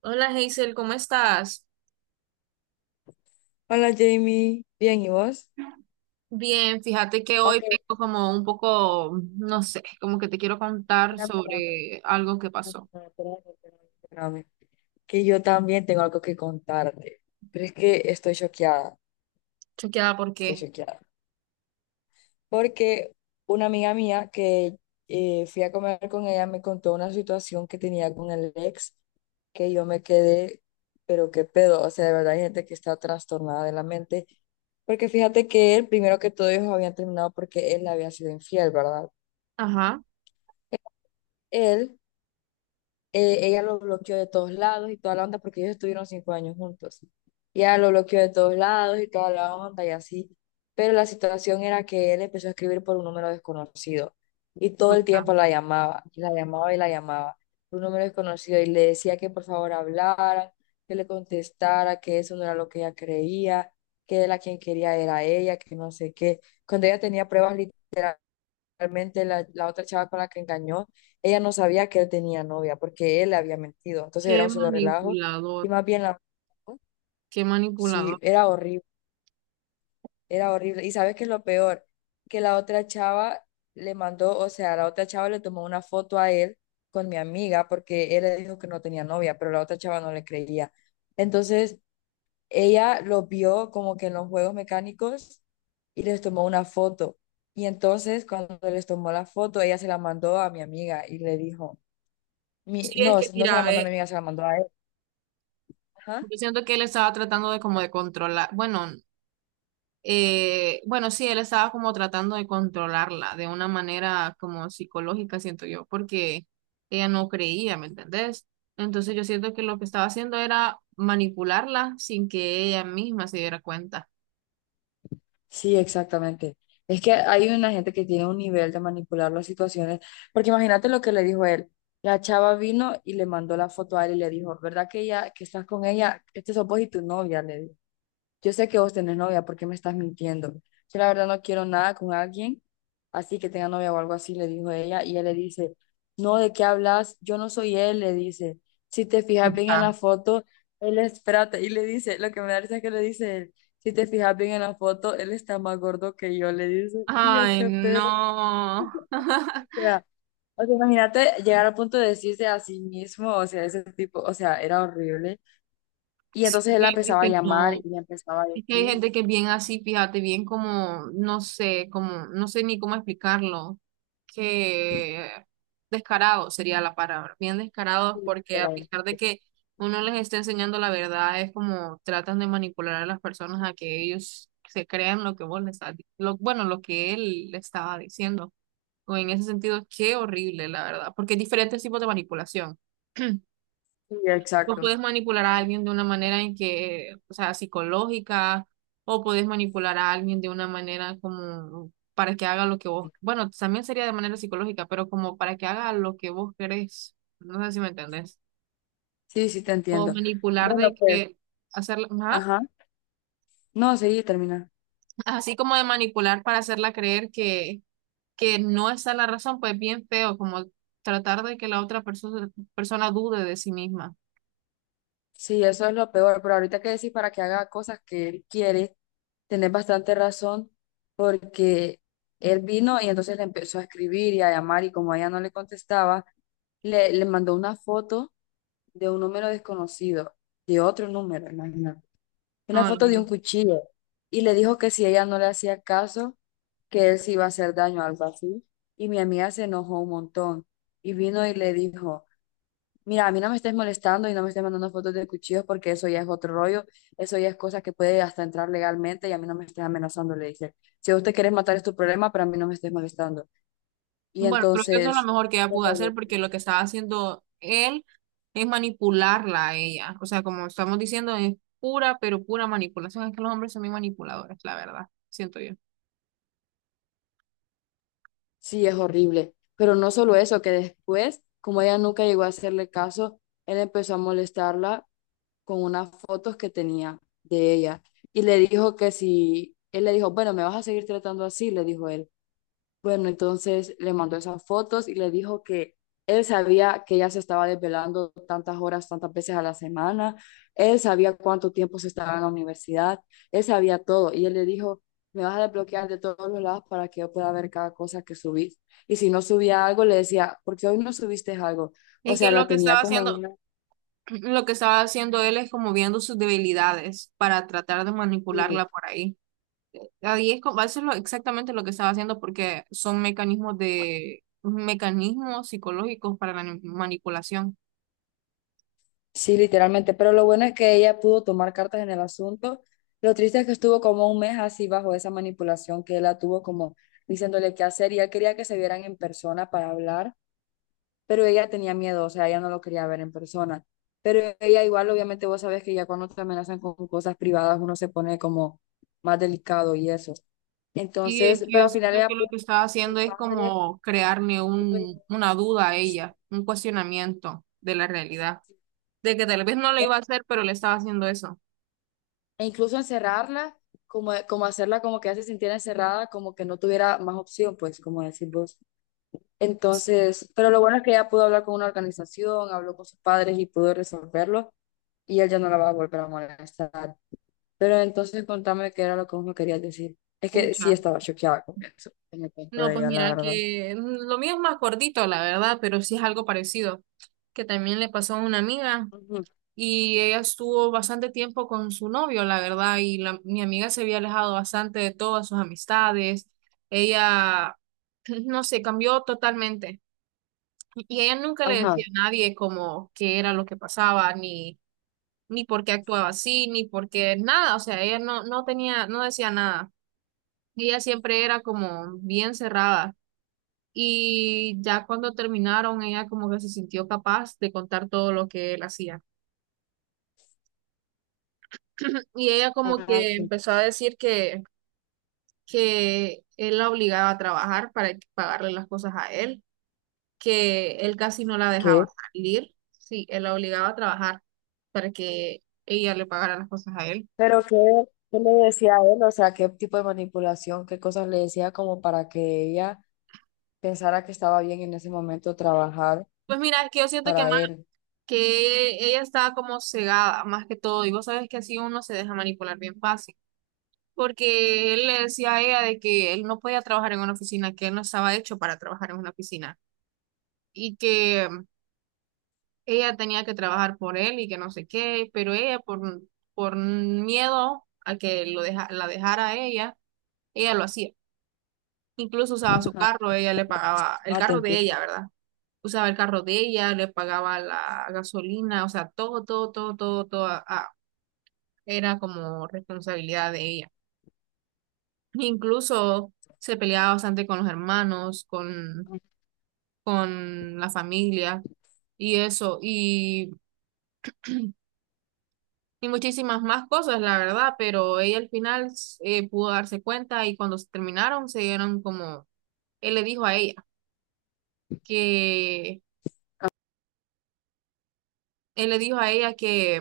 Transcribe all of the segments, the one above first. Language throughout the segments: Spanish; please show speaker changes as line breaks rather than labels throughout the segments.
Hola Hazel, ¿cómo estás?
Hola Jamie, bien, ¿y vos?
Bien, fíjate que hoy
Ok,
tengo como un poco, no sé, como que te quiero contar
espérame, espérame,
sobre algo que pasó.
espérame, espérame, espérame, espérame, que yo también tengo algo que contarte, pero es que
¿Chequeada por
estoy
qué?
choqueada, porque una amiga mía que fui a comer con ella me contó una situación que tenía con el ex, que yo me quedé, pero qué pedo, o sea, de verdad hay gente que está trastornada de la mente, porque fíjate que él, primero que todo, ellos habían terminado porque él le había sido infiel, ¿verdad?
Ajá,
Él Ella lo bloqueó de todos lados y toda la onda porque ellos estuvieron 5 años juntos. Y ella lo bloqueó de todos lados y toda la onda y así. Pero la situación era que él empezó a escribir por un número desconocido y todo el
escucha,
tiempo la llamaba, y la llamaba y la llamaba, por un número desconocido y le decía que por favor hablara, que le contestara, que eso no era lo que ella creía, que él a quien quería era ella, que no sé qué. Cuando ella tenía pruebas realmente la otra chava con la que engañó, ella no sabía que él tenía novia porque él le había mentido. Entonces era
qué
un solo relajo y
manipulador,
más bien la...
qué manipulador.
Sí, era horrible, era horrible. ¿Y sabes qué es lo peor? Que la otra chava le mandó, o sea, la otra chava le tomó una foto a él con mi amiga porque él le dijo que no tenía novia, pero la otra chava no le creía. Entonces ella los vio como que en los juegos mecánicos y les tomó una foto. Y entonces cuando les tomó la foto, ella se la mandó a mi amiga y le dijo,
Sí,
no,
es que
no se
mira,
la mandó a mi
ve,
amiga, se la mandó a él. Ajá.
yo siento que él estaba tratando de como de controlar, bueno, bueno, sí, él estaba como tratando de controlarla de una manera como psicológica, siento yo, porque ella no creía, ¿me entendés? Entonces yo siento que lo que estaba haciendo era manipularla sin que ella misma se diera cuenta.
Sí, exactamente. Es que hay una gente que tiene un nivel de manipular las situaciones, porque imagínate lo que le dijo él. La chava vino y le mandó la foto a él y le dijo, ¿verdad que ella, que estás con ella? Este sos vos y tu novia, le dijo. Yo sé que vos tenés novia, ¿por qué me estás mintiendo? Yo la verdad no quiero nada con alguien, así que tenga novia o algo así, le dijo ella, y él le dice, no, ¿de qué hablas? Yo no soy él, le dice, si te fijas bien en
Ya.
la foto, él es, espérate, y le dice, lo que me da risa es que le dice él, si te fijas bien en la foto, él está más gordo que yo, le dice, y yo
Ay,
qué pedo,
no.
o sea, o sea, imagínate llegar al punto de decirse a sí mismo, o sea, ese tipo, o sea, era horrible, y
Sí,
entonces él la
es
empezaba a
que
llamar
no.
y le empezaba a
Es que hay
decir,
gente que es bien así, fíjate, bien como, no sé ni cómo explicarlo, que descarado sería la palabra, bien descarados
y
porque a
era
pesar de que uno les esté enseñando la verdad, es como tratan de manipular a las personas a que ellos se crean lo que vos les estás, lo, bueno, lo que él le estaba diciendo. O en ese sentido, qué horrible, la verdad, porque hay diferentes tipos de manipulación.
Sí,
Tú
exacto.
puedes manipular a alguien de una manera en que, o sea, psicológica, o puedes manipular a alguien de una manera como para que haga lo que vos, bueno, también sería de manera psicológica, pero como para que haga lo que vos querés. No sé si me entendés.
Sí, sí, te
O
entiendo.
manipular
Bueno,
de
pues,
que hacerla, ajá,
ajá. No, sí, termina.
así como de manipular para hacerla creer que no está la razón, pues bien feo, como tratar de que la otra persona dude de sí misma.
Sí, eso es lo peor, pero ahorita que decís para que haga cosas que él quiere, tenés bastante razón porque él vino y entonces le empezó a escribir y a llamar y como ella no le contestaba, le mandó una foto de un número desconocido, de otro número, imagínate. Una
No, no.
foto de un
No.
cuchillo y le dijo que si ella no le hacía caso, que él se iba a hacer daño, algo así. Y mi amiga se enojó un montón y vino y le dijo, mira, a mí no me estés molestando y no me estés mandando fotos de cuchillos porque eso ya es otro rollo, eso ya es cosa que puede hasta entrar legalmente y a mí no me estés amenazando, le dice. Si usted quiere matar es tu problema, pero a mí no me estés molestando. Y
Bueno, creo que eso es lo
entonces...
mejor que ella pudo
Horrible,
hacer porque
tío.
lo que estaba haciendo él es manipularla a ella. O sea, como estamos diciendo, es pura, pero pura manipulación. Es que los hombres son muy manipuladores, la verdad, siento yo.
Sí, es horrible. Pero no solo eso, que después, como ella nunca llegó a hacerle caso, él empezó a molestarla con unas fotos que tenía de ella y le dijo que si, él le dijo, bueno, me vas a seguir tratando así, le dijo él. Bueno, entonces le mandó esas fotos y le dijo que él sabía que ella se estaba desvelando tantas horas, tantas veces a la semana, él sabía cuánto tiempo se estaba en la universidad, él sabía todo y él le dijo, me vas a desbloquear de todos los lados para que yo pueda ver cada cosa que subís. Y si no subía algo, le decía, ¿por qué hoy no subiste algo? O
Es que
sea,
lo
la
que
tenía
estaba
como
haciendo,
en
lo que estaba haciendo él es como viendo sus debilidades para tratar de
una.
manipularla por ahí. Ahí es como, eso es exactamente lo que estaba haciendo porque son mecanismos de, mecanismos psicológicos para la manipulación.
Sí, literalmente, pero lo bueno es que ella pudo tomar cartas en el asunto. Lo triste es que estuvo como un mes así bajo esa manipulación que él la tuvo como diciéndole qué hacer y él quería que se vieran en persona para hablar, pero ella tenía miedo, o sea, ella no lo quería ver en persona. Pero ella igual, obviamente vos sabes que ya cuando te amenazan con cosas privadas uno se pone como más delicado y eso.
Sí, es
Entonces,
que
pero
yo
al final
siento
ella
que lo
pudo
que estaba
con
haciendo
su
es
padre.
como crearme un, una duda a ella, un cuestionamiento de la realidad, de que tal vez no lo iba a hacer, pero le estaba haciendo eso.
E incluso encerrarla, como, como hacerla como que ya se sintiera encerrada, como que no tuviera más opción, pues, como decís vos. Entonces, pero lo bueno es que ella pudo hablar con una organización, habló con sus padres y pudo resolverlo, y él ya no la va a volver a molestar. Pero entonces contame qué era lo que vos me querías decir. Es que sí
Pucha.
estaba choqueada con eso, en el cuento
No,
de
pues
ella, la
mira
verdad.
que lo mío es más cortito, la verdad, pero sí es algo parecido, que también le pasó a una amiga
Ujú.
y ella estuvo bastante tiempo con su novio, la verdad, y la, mi amiga se había alejado bastante de todas sus amistades. Ella, no sé, cambió totalmente. Y ella nunca le decía
Ajá.
a nadie como qué era lo que pasaba, ni, ni por qué actuaba así, ni por qué nada. O sea, ella no, no tenía, no decía nada. Ella siempre era como bien cerrada. Y ya cuando terminaron, ella como que se sintió capaz de contar todo lo que él hacía. Y ella como
Ah,
que
sí.
empezó a decir que él la obligaba a trabajar para pagarle las cosas a él, que él casi no la dejaba
¿Qué?
salir, sí, él la obligaba a trabajar para que ella le pagara las cosas a él.
Pero qué, qué le decía a él, o sea, qué tipo de manipulación, qué cosas le decía como para que ella pensara que estaba bien en ese momento trabajar
Pues mira, es que yo siento que
para
más
él.
que ella estaba como cegada, más que todo, y vos sabes que así uno se deja manipular bien fácil, porque él le decía a ella de que él no podía trabajar en una oficina, que él no estaba hecho para trabajar en una oficina, y que ella tenía que trabajar por él y que no sé qué, pero ella por miedo a que lo deja, la dejara a ella, ella lo hacía. Incluso usaba su
Ajá.
carro, ella le pagaba el
Ah, te
carro de
entiendo.
ella, ¿verdad? Usaba el carro de ella, le pagaba la gasolina, o sea, todo, todo, todo, todo, todo, era como responsabilidad de ella. Incluso se peleaba bastante con los hermanos, con la familia y eso, y muchísimas más cosas, la verdad, pero ella al final pudo darse cuenta y cuando se terminaron se dieron como, él le dijo a ella que, él le dijo a ella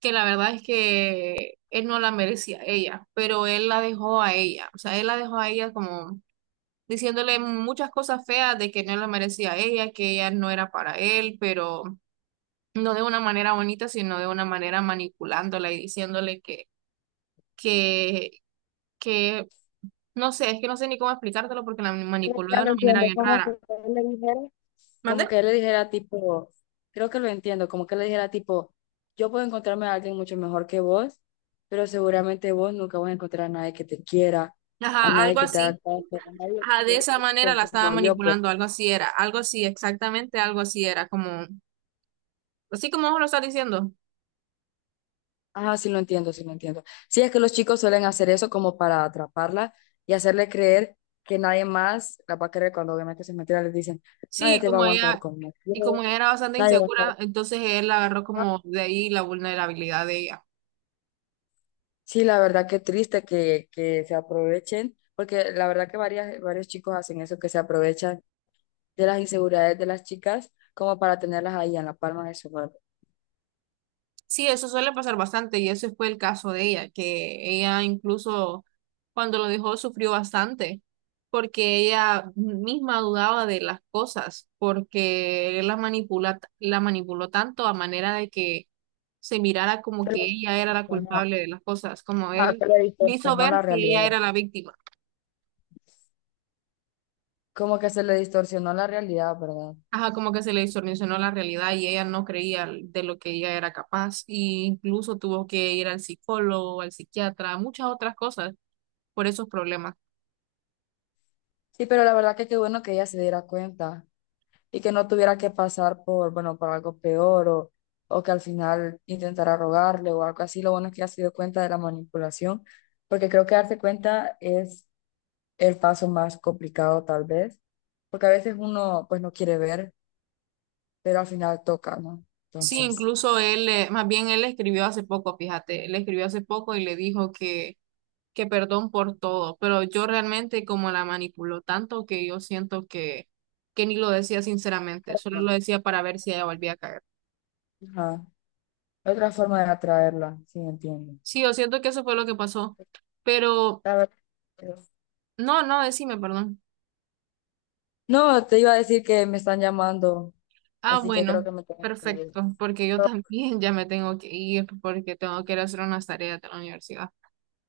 que la verdad es que él no la merecía ella, pero él la dejó a ella, o sea, él la dejó a ella como diciéndole muchas cosas feas de que no la merecía a ella, que ella no era para él, pero no de una manera bonita, sino de una manera manipulándola y diciéndole que, que, no sé, es que no sé ni cómo explicártelo porque la
Creo que
manipuló de
ya lo
una manera
entiendo,
bien
como que
rara.
ustedes le dijeron.
¿Mande?
Como que él le dijera tipo, creo que lo entiendo, como que le dijera tipo, yo puedo encontrarme a alguien mucho mejor que vos, pero seguramente vos nunca vas a encontrar a nadie que te quiera,
Ajá,
a nadie
algo
que te haga
así.
caso, a nadie
Ajá, de
que
esa manera la estaba
como yo, pues.
manipulando, algo así era, algo así, exactamente algo así era, como, así como vos lo estás diciendo.
Ajá, sí lo entiendo, sí lo entiendo. Sí, es que los chicos suelen hacer eso como para atraparla y hacerle creer que nadie más la va a querer cuando obviamente se mentira, les dicen, nadie
Sí,
te va a
como
aguantar
ella, y como
conmigo,
ella era bastante
nadie va a
insegura,
estar
entonces él agarró
acá.
como de ahí la vulnerabilidad de ella.
Sí, la verdad que triste que se aprovechen, porque la verdad que varias, varios chicos hacen eso, que se aprovechan de las inseguridades de las chicas como para tenerlas ahí en la palma de su mano.
Sí, eso suele pasar bastante y ese fue el caso de ella, que ella incluso cuando lo dejó sufrió bastante porque ella misma dudaba de las cosas, porque él la manipula, la manipuló tanto a manera de que se mirara como
Pero
que ella era la
no,
culpable de las cosas, como
ah,
él
se le
le hizo
distorsionó
ver
la
que ella
realidad.
era la víctima.
Como que se le distorsionó la realidad, ¿verdad?
Ajá, como que se le distorsionó la realidad y ella no creía de lo que ella era capaz, y incluso tuvo que ir al psicólogo, al psiquiatra, muchas otras cosas por esos problemas.
Sí, pero la verdad que qué bueno que ella se diera cuenta y que no tuviera que pasar por, bueno, por algo peor o que al final intentara rogarle o algo así. Lo bueno es que ella se dio cuenta de la manipulación, porque creo que darse cuenta es el paso más complicado tal vez, porque a veces uno pues no quiere ver, pero al final toca, ¿no?
Sí,
Entonces,
incluso él, más bien él le escribió hace poco, fíjate, le escribió hace poco y le dijo que perdón por todo, pero yo realmente como la manipuló tanto que yo siento que ni lo decía sinceramente, solo
ajá.
lo decía para ver si ella volvía a caer.
Ajá, otra forma de atraerla, sí, entiendo.
Sí, yo siento que eso fue lo que pasó, pero
La verdad que...
no, no, decime, perdón.
No, te iba a decir que me están llamando,
Ah,
así que creo
bueno,
que me tengo que ir.
perfecto, porque yo también ya me tengo que ir porque tengo que ir a hacer unas tareas de la universidad.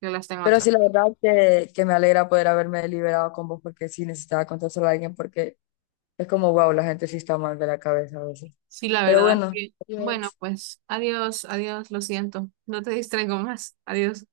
Yo las tengo
Pero
atrás.
sí, la verdad que me alegra poder haberme liberado con vos porque sí necesitaba contárselo a alguien porque es como, wow, la gente sí está mal de la cabeza a veces.
Sí, la
Pero
verdad es
bueno,
que, bueno, pues adiós, adiós, lo siento. No te distraigo más. Adiós.